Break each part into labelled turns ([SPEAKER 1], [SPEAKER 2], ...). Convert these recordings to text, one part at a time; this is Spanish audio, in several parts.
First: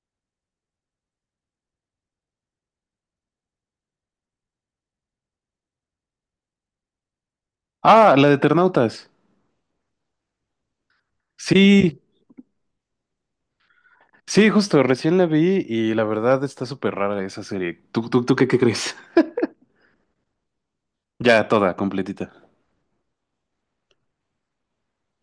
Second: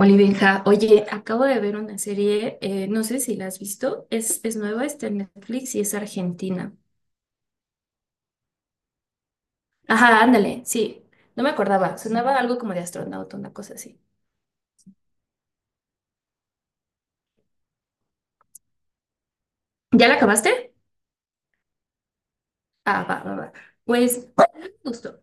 [SPEAKER 1] Hola, Benja. Oye, acabo de ver una serie, no sé si la has visto, es nueva, está en Netflix y es argentina.
[SPEAKER 2] Ah, la de Eternautas.
[SPEAKER 1] Ajá, ándale, sí, no me acordaba,
[SPEAKER 2] Sí,
[SPEAKER 1] sonaba algo como de astronauta, una cosa así.
[SPEAKER 2] sí, justo, recién la vi y la verdad está súper rara esa serie. ¿Tú qué, crees?
[SPEAKER 1] ¿Ya la acabaste?
[SPEAKER 2] Ya, toda, completita.
[SPEAKER 1] Ah, va, va, va. Pues a mí me gustó,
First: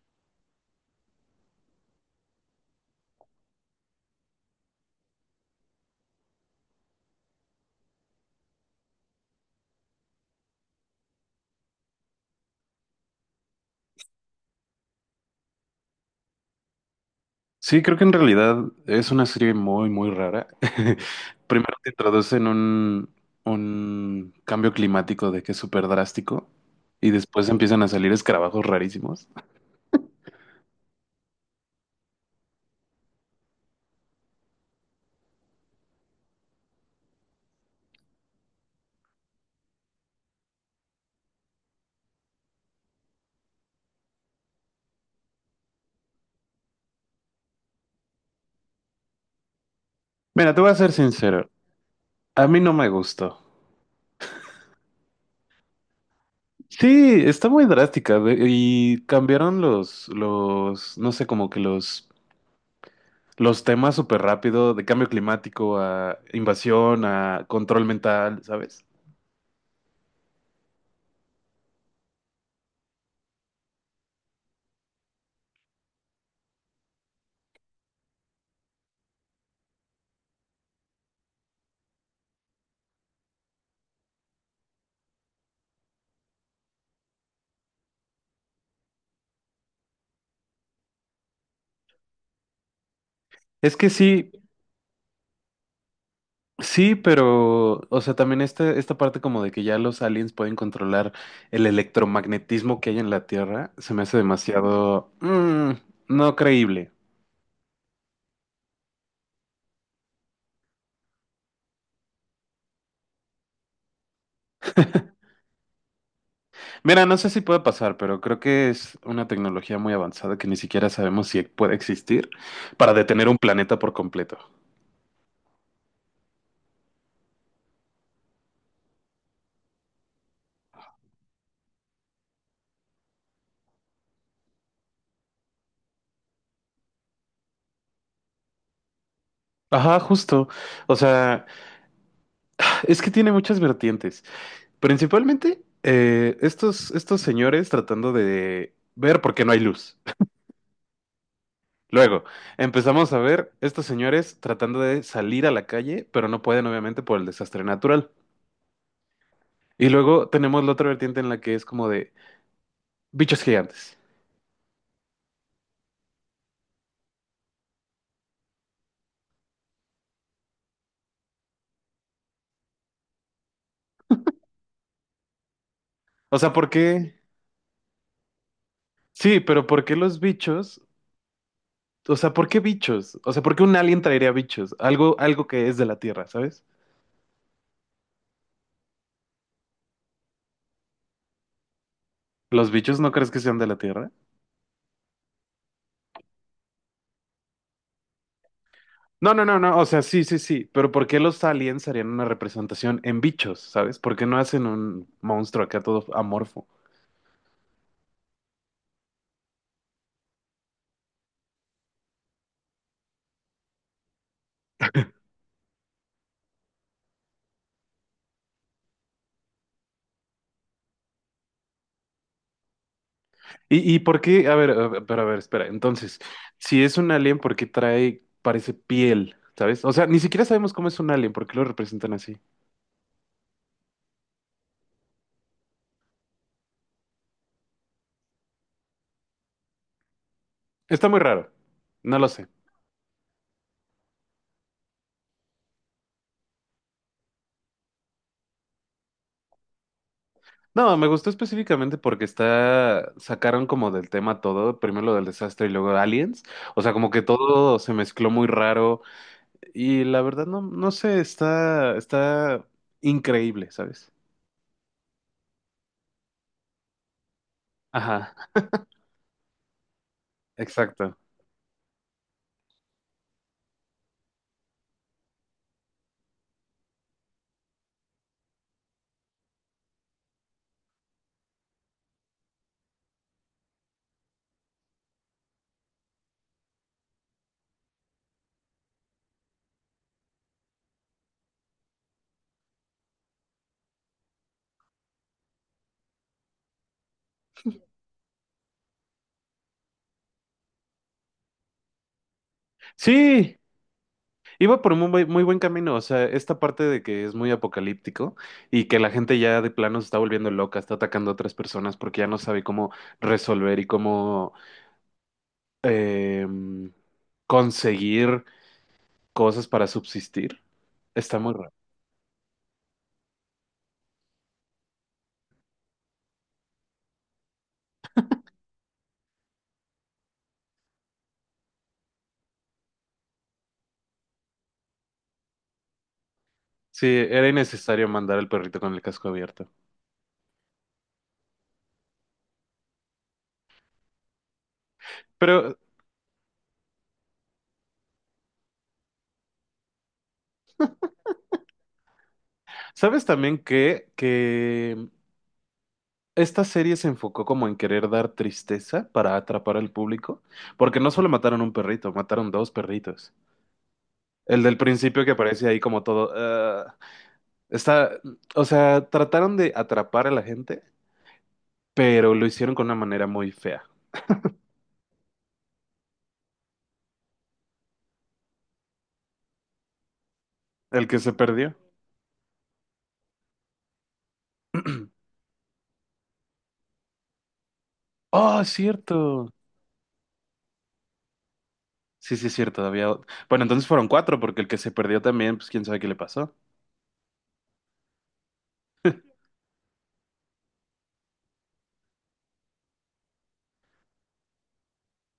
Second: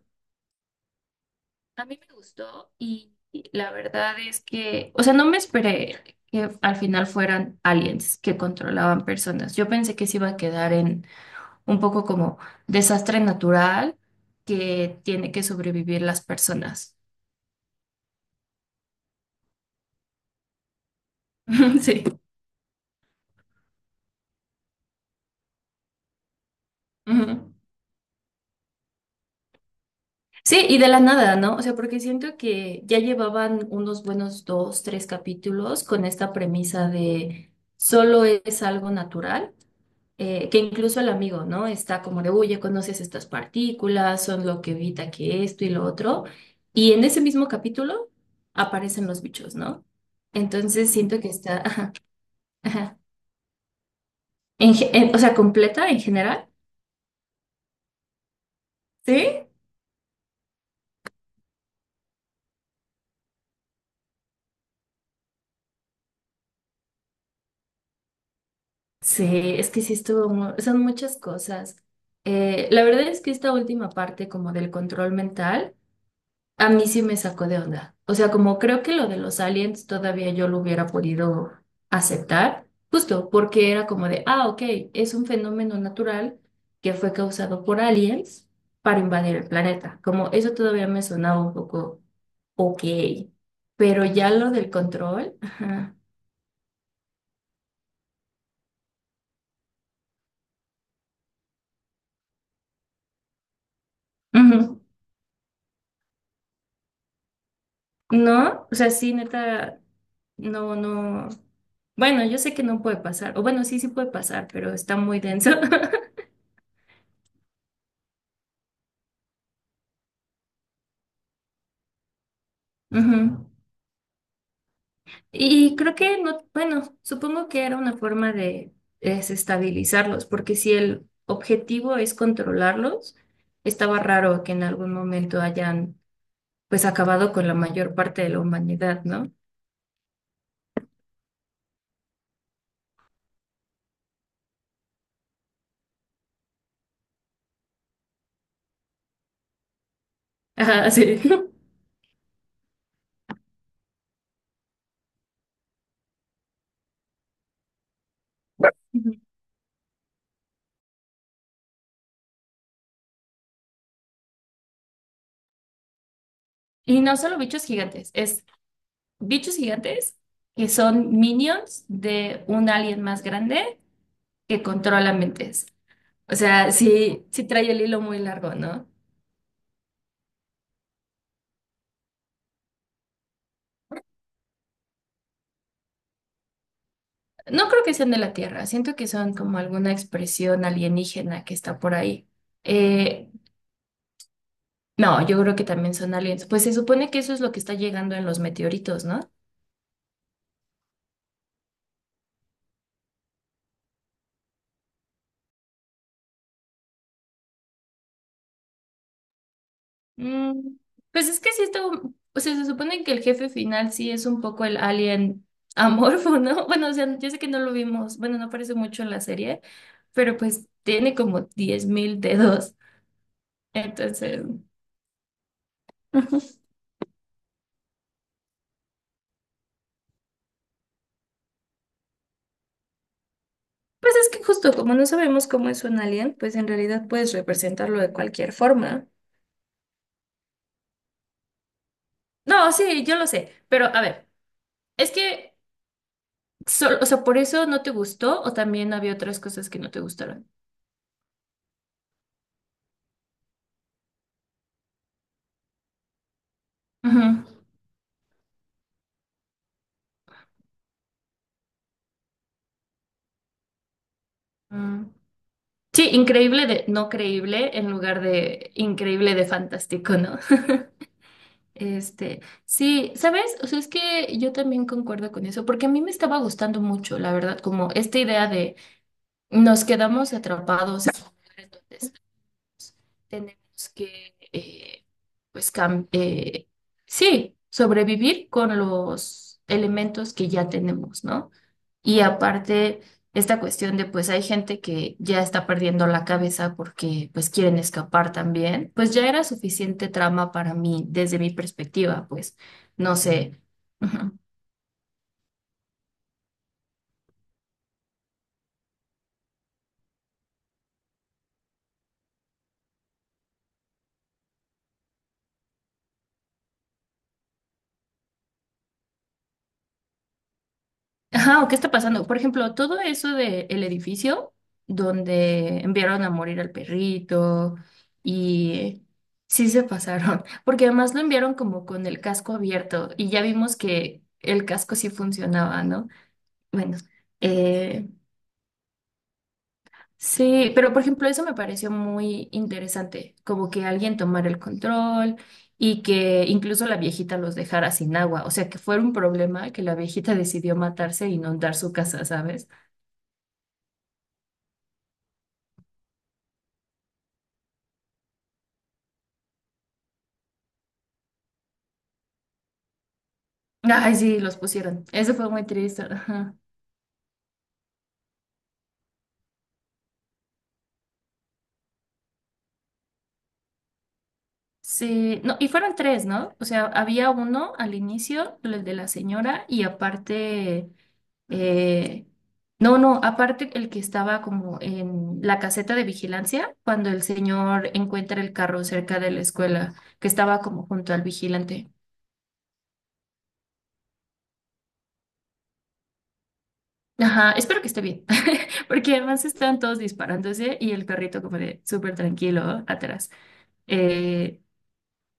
[SPEAKER 1] a mí me gustó y la verdad es que, o sea, no me esperé que al final fueran aliens que controlaban personas. Yo pensé que se iba a quedar en un poco como desastre natural que tiene que sobrevivir las personas.
[SPEAKER 2] Sí, creo que en realidad es una serie muy, muy rara. Primero te
[SPEAKER 1] Sí.
[SPEAKER 2] un cambio climático de que es súper drástico y después
[SPEAKER 1] Ujú.
[SPEAKER 2] empiezan a salir escarabajos rarísimos.
[SPEAKER 1] Sí, y de la nada, ¿no? O sea, porque siento que ya llevaban unos buenos dos, tres capítulos con esta premisa de solo es algo natural, que incluso el amigo, ¿no? Está como de, oye, conoces estas partículas, son lo que evita que esto y lo otro. Y en ese mismo capítulo aparecen los bichos, ¿no?
[SPEAKER 2] Mira, te voy a
[SPEAKER 1] Entonces
[SPEAKER 2] ser
[SPEAKER 1] siento que
[SPEAKER 2] sincero,
[SPEAKER 1] está, ajá,
[SPEAKER 2] a mí no me
[SPEAKER 1] ajá.
[SPEAKER 2] gustó.
[SPEAKER 1] O sea, completa en general.
[SPEAKER 2] Sí, está muy drástica y
[SPEAKER 1] ¿Sí?
[SPEAKER 2] cambiaron los, no sé, como que los temas súper rápido, de cambio climático a invasión, a control mental, ¿sabes?
[SPEAKER 1] Sí, es que sí estuvo, son muchas cosas. La verdad es que esta última parte como del control mental, a mí sí me sacó de onda. O sea, como creo que lo de los aliens todavía yo lo hubiera podido aceptar, justo porque era como de, ah, ok, es un fenómeno natural que fue causado por aliens para invadir el planeta. Como eso todavía me sonaba un poco ok,
[SPEAKER 2] Es que
[SPEAKER 1] pero ya
[SPEAKER 2] sí,
[SPEAKER 1] lo del control, ajá.
[SPEAKER 2] sí, pero, o sea, también esta parte como de que ya los aliens pueden controlar el electromagnetismo que hay en la Tierra, se me hace
[SPEAKER 1] Ujú.
[SPEAKER 2] no creíble.
[SPEAKER 1] No, o sea, sí, neta, no, no. Bueno, yo sé que no puede pasar, o bueno, sí, sí puede pasar, pero está muy denso.
[SPEAKER 2] Mira, no sé si puede pasar, pero creo que es una tecnología muy avanzada que ni siquiera sabemos si puede existir para detener un
[SPEAKER 1] Ujú.
[SPEAKER 2] planeta por completo.
[SPEAKER 1] Y creo que no, bueno, supongo que era una forma de desestabilizarlos, porque si el objetivo es controlarlos, estaba raro que en algún momento hayan pues acabado con la mayor parte de la humanidad, ¿no?
[SPEAKER 2] Ajá, justo. O sea, es que tiene muchas vertientes. Principalmente estos señores tratando de ver por qué no hay luz.
[SPEAKER 1] Ajá, sí.
[SPEAKER 2] Luego empezamos a ver estos señores tratando de salir a la calle, pero no pueden obviamente por el desastre natural.
[SPEAKER 1] Ujú.
[SPEAKER 2] Y luego tenemos la otra vertiente en la que es como de bichos gigantes.
[SPEAKER 1] Y no solo bichos gigantes que son minions de un alien más grande que controla mentes. O
[SPEAKER 2] O sea, ¿por
[SPEAKER 1] sea,
[SPEAKER 2] qué?
[SPEAKER 1] sí, sí trae el hilo muy largo, ¿no?
[SPEAKER 2] Sí, pero ¿por qué los bichos? O sea, ¿por qué bichos? O sea, ¿por qué un alien traería bichos? Algo, algo que es de la Tierra, ¿sabes?
[SPEAKER 1] No creo que sean de la Tierra, siento que son como alguna expresión alienígena que está por ahí.
[SPEAKER 2] ¿Los bichos no
[SPEAKER 1] Eh,
[SPEAKER 2] crees que sean de la Tierra?
[SPEAKER 1] no, yo creo que también son aliens. Pues se supone que eso es lo que está llegando en los meteoritos, ¿no?
[SPEAKER 2] No, no, no, no, o sea, sí, sí, sí, pero ¿por qué los aliens harían una representación en bichos? ¿Sabes? ¿Por qué no hacen un monstruo acá todo amorfo?
[SPEAKER 1] Mm, pues es que sí está, o sea, se supone que el jefe final sí es un poco el alien amorfo, ¿no? Bueno, o sea, yo sé que no lo vimos, bueno, no aparece mucho en la serie, pero pues tiene como 10,000 dedos.
[SPEAKER 2] ¿Y, por
[SPEAKER 1] Entonces,
[SPEAKER 2] qué? A
[SPEAKER 1] Ujú.
[SPEAKER 2] ver, pero a ver, espera, entonces, si es un alien, ¿por qué trae, parece piel? ¿Sabes? O sea, ni siquiera sabemos cómo es un alien, ¿por qué lo representan así?
[SPEAKER 1] Pues es que justo como no sabemos cómo es un alien, pues en realidad puedes representarlo de cualquier forma.
[SPEAKER 2] Está muy raro, no lo sé.
[SPEAKER 1] No, sí, yo lo sé, pero a ver, es que, o sea, ¿por eso no te gustó o también había otras cosas que no te gustaron?
[SPEAKER 2] No, me gustó específicamente porque está, sacaron como del tema todo, primero lo del desastre y luego aliens, o sea, como que
[SPEAKER 1] Ujú.
[SPEAKER 2] todo se mezcló muy raro. Y la verdad no, no sé, está increíble, ¿sabes?
[SPEAKER 1] Mm. Sí, increíble de no creíble en lugar
[SPEAKER 2] Ajá.
[SPEAKER 1] de increíble de fantástico, ¿no?
[SPEAKER 2] Exacto.
[SPEAKER 1] Este, sí, ¿sabes? O sea, es que yo también concuerdo con eso, porque a mí me estaba gustando mucho, la verdad, como esta idea de nos quedamos atrapados en un lugar en donde tenemos que, pues, sí, sobrevivir con los elementos que ya tenemos, ¿no? Y aparte, esta cuestión de, pues, hay gente que ya está perdiendo la cabeza porque, pues, quieren escapar también, pues ya era suficiente trama para mí, desde mi perspectiva, pues, no
[SPEAKER 2] Sí,
[SPEAKER 1] sé.
[SPEAKER 2] iba por un muy buen, muy buen camino. O sea, esta parte de que es muy apocalíptico y que la gente ya de plano se está volviendo loca, está atacando a otras personas porque ya no sabe cómo resolver y cómo em, conseguir cosas para subsistir. Está muy
[SPEAKER 1] Ajá, ¿o
[SPEAKER 2] raro.
[SPEAKER 1] qué está pasando? Por ejemplo, todo eso de el edificio donde enviaron a morir al perrito y sí se pasaron, porque además lo enviaron como con el casco abierto y ya vimos que el casco sí funcionaba, ¿no? Bueno,
[SPEAKER 2] Sí, era innecesario
[SPEAKER 1] eh,
[SPEAKER 2] mandar al perrito con el casco abierto.
[SPEAKER 1] sí, pero por ejemplo, eso me pareció muy interesante, como que alguien tomara el control
[SPEAKER 2] Pero,
[SPEAKER 1] y que incluso la viejita los dejara sin agua, o sea, que fuera un problema que la viejita decidió matarse e inundar su casa, ¿sabes?
[SPEAKER 2] ¿sabes también que esta serie se enfocó como en querer dar tristeza para atrapar al público, porque no solo mataron un perrito, mataron dos perritos.
[SPEAKER 1] Ay, sí, los
[SPEAKER 2] El del
[SPEAKER 1] pusieron.
[SPEAKER 2] principio que
[SPEAKER 1] Eso fue muy
[SPEAKER 2] aparece ahí
[SPEAKER 1] triste.
[SPEAKER 2] como todo,
[SPEAKER 1] Ajá.
[SPEAKER 2] "Ah", está, o sea, trataron de atrapar a la gente, pero lo hicieron con una manera muy fea.
[SPEAKER 1] Sí, no, y fueron tres, ¿no? O sea, había uno al inicio, el de la señora, y aparte,
[SPEAKER 2] El que se perdió.
[SPEAKER 1] eh, no, no, aparte el que estaba como en la caseta de vigilancia, cuando el señor encuentra el
[SPEAKER 2] Oh, es
[SPEAKER 1] carro cerca de la
[SPEAKER 2] cierto.
[SPEAKER 1] escuela, que estaba como junto al vigilante.
[SPEAKER 2] Sí, sí, es cierto, bueno, entonces fueron cuatro, porque el que se perdió también, pues quién sabe qué le pasó.
[SPEAKER 1] Ajá, espero que esté bien, porque además están todos disparándose y el carrito como de súper tranquilo, ¿no? Atrás. Eh,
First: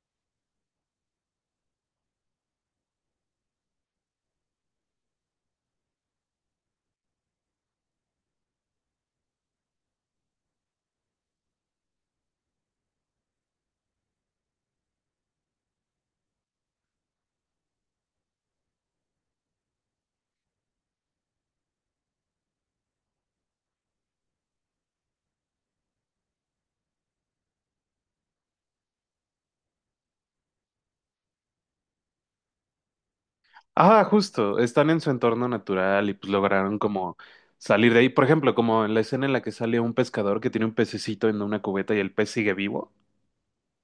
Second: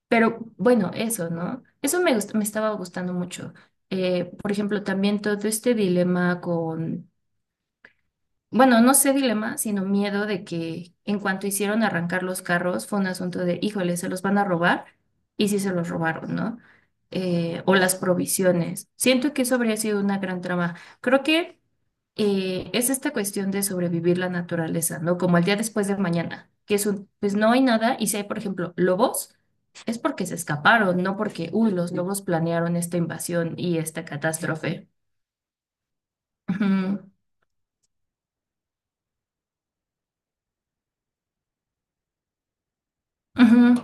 [SPEAKER 1] Pero bueno, eso, ¿no? Me estaba gustando mucho. Por ejemplo, también todo este dilema con, bueno, no sé dilema, sino miedo de que en cuanto hicieron arrancar los carros fue un asunto de, híjole, se los van a robar y sí se los robaron, ¿no? O las provisiones. Siento que eso habría sido una gran trama. Creo que es esta cuestión de sobrevivir la naturaleza, ¿no? Como el día después de mañana, que es un, pues no hay nada, y si hay, por ejemplo, lobos, es porque se escaparon, no porque, uy, los lobos planearon esta invasión y
[SPEAKER 2] Ah,
[SPEAKER 1] esta
[SPEAKER 2] justo,
[SPEAKER 1] catástrofe.
[SPEAKER 2] están en su entorno natural y pues lograron
[SPEAKER 1] Ujú,
[SPEAKER 2] como salir de ahí. Por ejemplo, como en la escena en la que sale un pescador que tiene un pececito en una cubeta y el pez sigue vivo.
[SPEAKER 1] ujú.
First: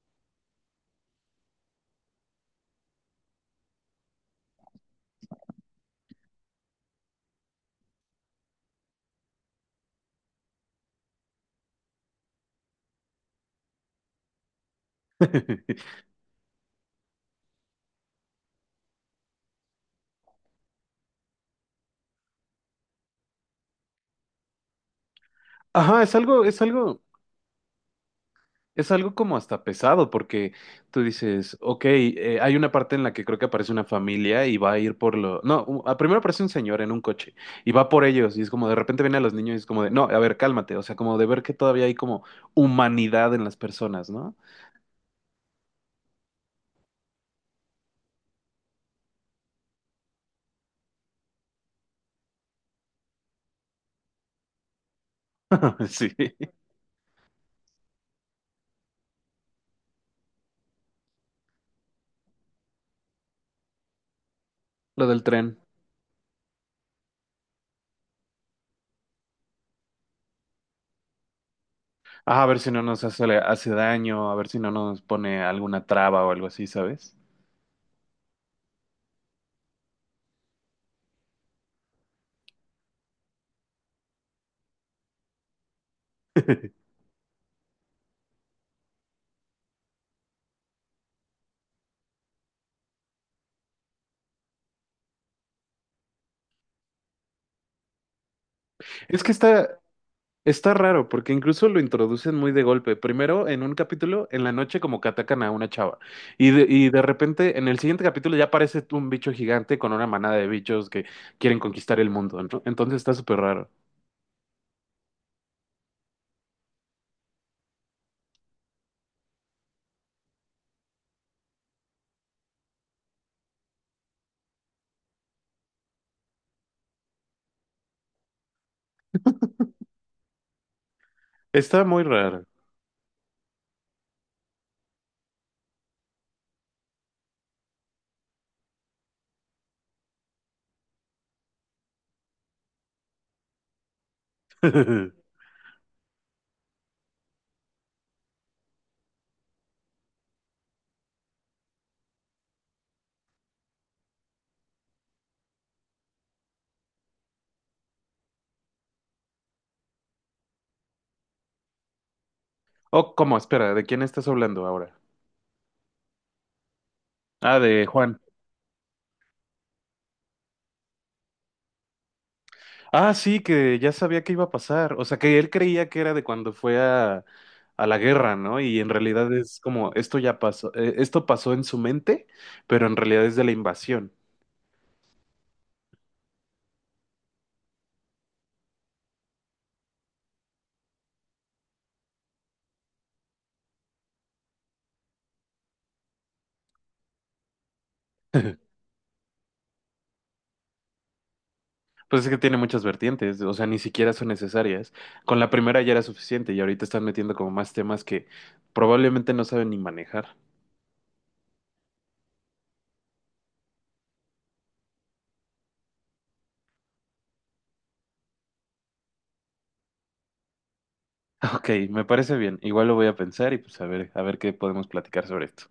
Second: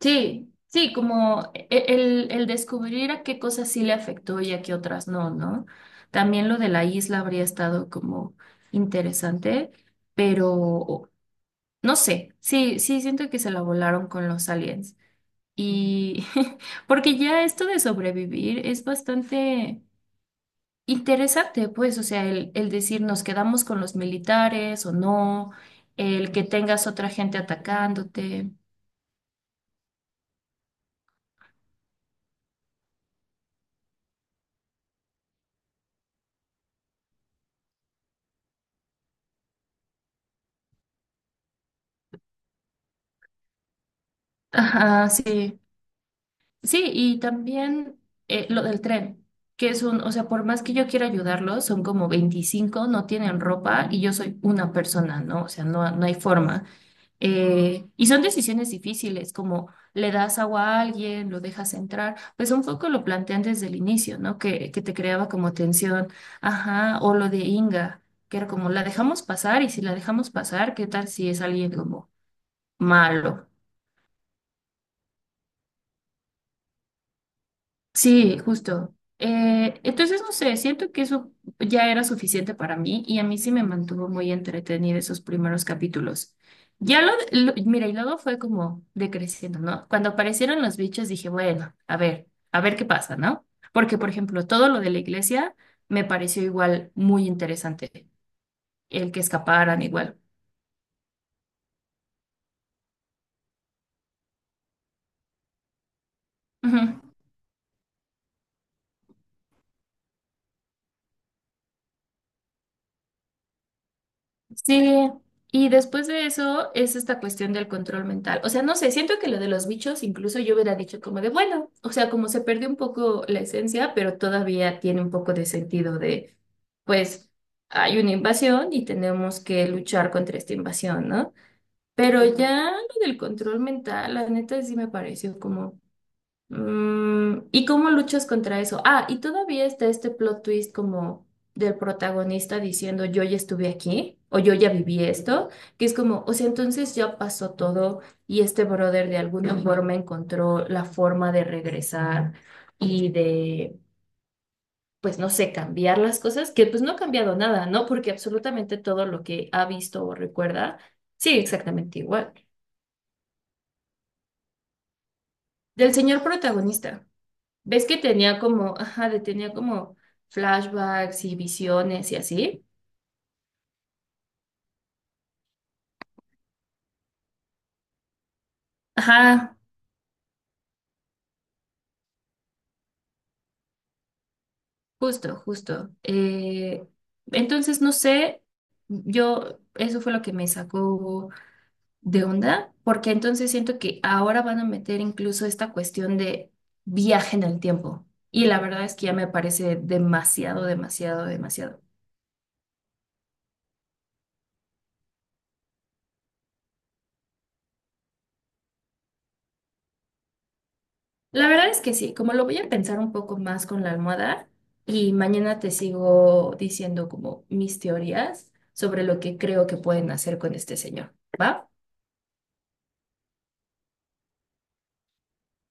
[SPEAKER 1] Sí, sí, como el descubrir a qué cosas sí le afectó y a qué otras no, ¿no? También lo de la isla habría estado como interesante, pero no sé, sí, sí, siento que se la volaron con los aliens. Y porque ya esto de sobrevivir es bastante interesante, pues, o sea, el decir nos quedamos con los militares o no,
[SPEAKER 2] Ajá,
[SPEAKER 1] el que tengas otra gente atacándote.
[SPEAKER 2] es algo como hasta pesado, porque tú dices, ok, hay una parte en la que creo que aparece una familia y va a ir por lo. No, u- a- Primero aparece un señor en un coche y va por ellos, y es como de repente vienen a los niños y es como de, no, a ver, cálmate, o sea, como de ver que todavía hay como humanidad en las personas, ¿no?
[SPEAKER 1] Ajá, sí. Sí, y también lo del tren, que es un, o sea, por más que yo quiera ayudarlos, son como 25, no tienen ropa y yo soy una persona, ¿no? O sea, no, no
[SPEAKER 2] Sí,
[SPEAKER 1] hay forma. Y son decisiones difíciles, como le das agua a alguien, lo dejas entrar, pues un poco lo plantean desde el inicio, ¿no? Que te
[SPEAKER 2] lo del
[SPEAKER 1] creaba como
[SPEAKER 2] tren.
[SPEAKER 1] tensión, ajá, o lo de Inga, que era como, la dejamos pasar y si la dejamos pasar, ¿qué tal si es alguien como
[SPEAKER 2] Ah, a ver si no nos
[SPEAKER 1] malo?
[SPEAKER 2] hace daño, a ver si no nos pone alguna traba o algo así, ¿sabes?
[SPEAKER 1] Sí, justo. Entonces, no sé, siento que eso ya era suficiente para mí y a mí sí me mantuvo muy entretenida esos primeros capítulos. Mira, y luego fue como decreciendo, ¿no? Cuando aparecieron los bichos dije, bueno, a ver qué pasa, ¿no? Porque, por ejemplo, todo lo de la iglesia me pareció igual muy interesante, el que
[SPEAKER 2] Es que está,
[SPEAKER 1] escaparan igual.
[SPEAKER 2] está raro, porque incluso lo introducen muy de golpe. Primero, en un capítulo, en la noche, como que atacan a una chava.
[SPEAKER 1] Ujú.
[SPEAKER 2] Y de repente, en el siguiente capítulo, ya aparece un bicho gigante con una manada de bichos que quieren conquistar el mundo, ¿no? Entonces está súper raro.
[SPEAKER 1] Sí, y después de eso es esta cuestión del control mental. O sea, no sé, siento que lo de los bichos incluso yo hubiera dicho como de, bueno, o sea, como se perdió un poco la esencia, pero todavía tiene un poco de sentido de, pues, hay una invasión y tenemos que luchar contra esta invasión, ¿no?
[SPEAKER 2] Está muy
[SPEAKER 1] Pero
[SPEAKER 2] raro.
[SPEAKER 1] ya lo del control mental, la neta sí me pareció como... Mm, ¿y cómo luchas contra eso? Ah, y todavía está este plot twist como del protagonista diciendo yo ya estuve aquí o yo ya viví esto, que es como, o sea, entonces ya pasó todo y este brother de alguna Ujú. Forma encontró la forma de regresar y de, pues no sé, cambiar las cosas, que pues no ha cambiado nada, ¿no? Porque absolutamente todo lo que ha visto o recuerda sigue exactamente igual.
[SPEAKER 2] Oh, ¿cómo? Espera, ¿de quién estás hablando ahora?
[SPEAKER 1] Del señor protagonista.
[SPEAKER 2] Ah, de
[SPEAKER 1] ¿Ves que
[SPEAKER 2] Juan.
[SPEAKER 1] tenía como, ajá, tenía como flashbacks y visiones y así?
[SPEAKER 2] Ah, sí, que ya sabía que iba a pasar. O sea, que él creía que era de cuando a la guerra, ¿no? Y en realidad
[SPEAKER 1] Ajá,
[SPEAKER 2] es como, esto ya pasó, esto pasó en su mente, pero en realidad es de la invasión.
[SPEAKER 1] justo, justo. Entonces, no sé, yo, eso fue lo que me sacó de onda, porque entonces siento que ahora van a meter incluso esta cuestión de viaje en el tiempo. Y la verdad es que ya me parece demasiado, demasiado, demasiado.
[SPEAKER 2] Pues es que tiene muchas vertientes, o sea, ni siquiera son necesarias. Con la primera ya era suficiente y ahorita están metiendo como más temas que probablemente no saben ni manejar.
[SPEAKER 1] La verdad es que sí, como lo voy a pensar un poco más con la almohada y mañana te sigo diciendo como mis teorías sobre lo que creo que pueden hacer con este señor, ¿va?
[SPEAKER 2] Ok, me parece bien. Igual lo voy a pensar y pues a ver qué podemos platicar sobre esto.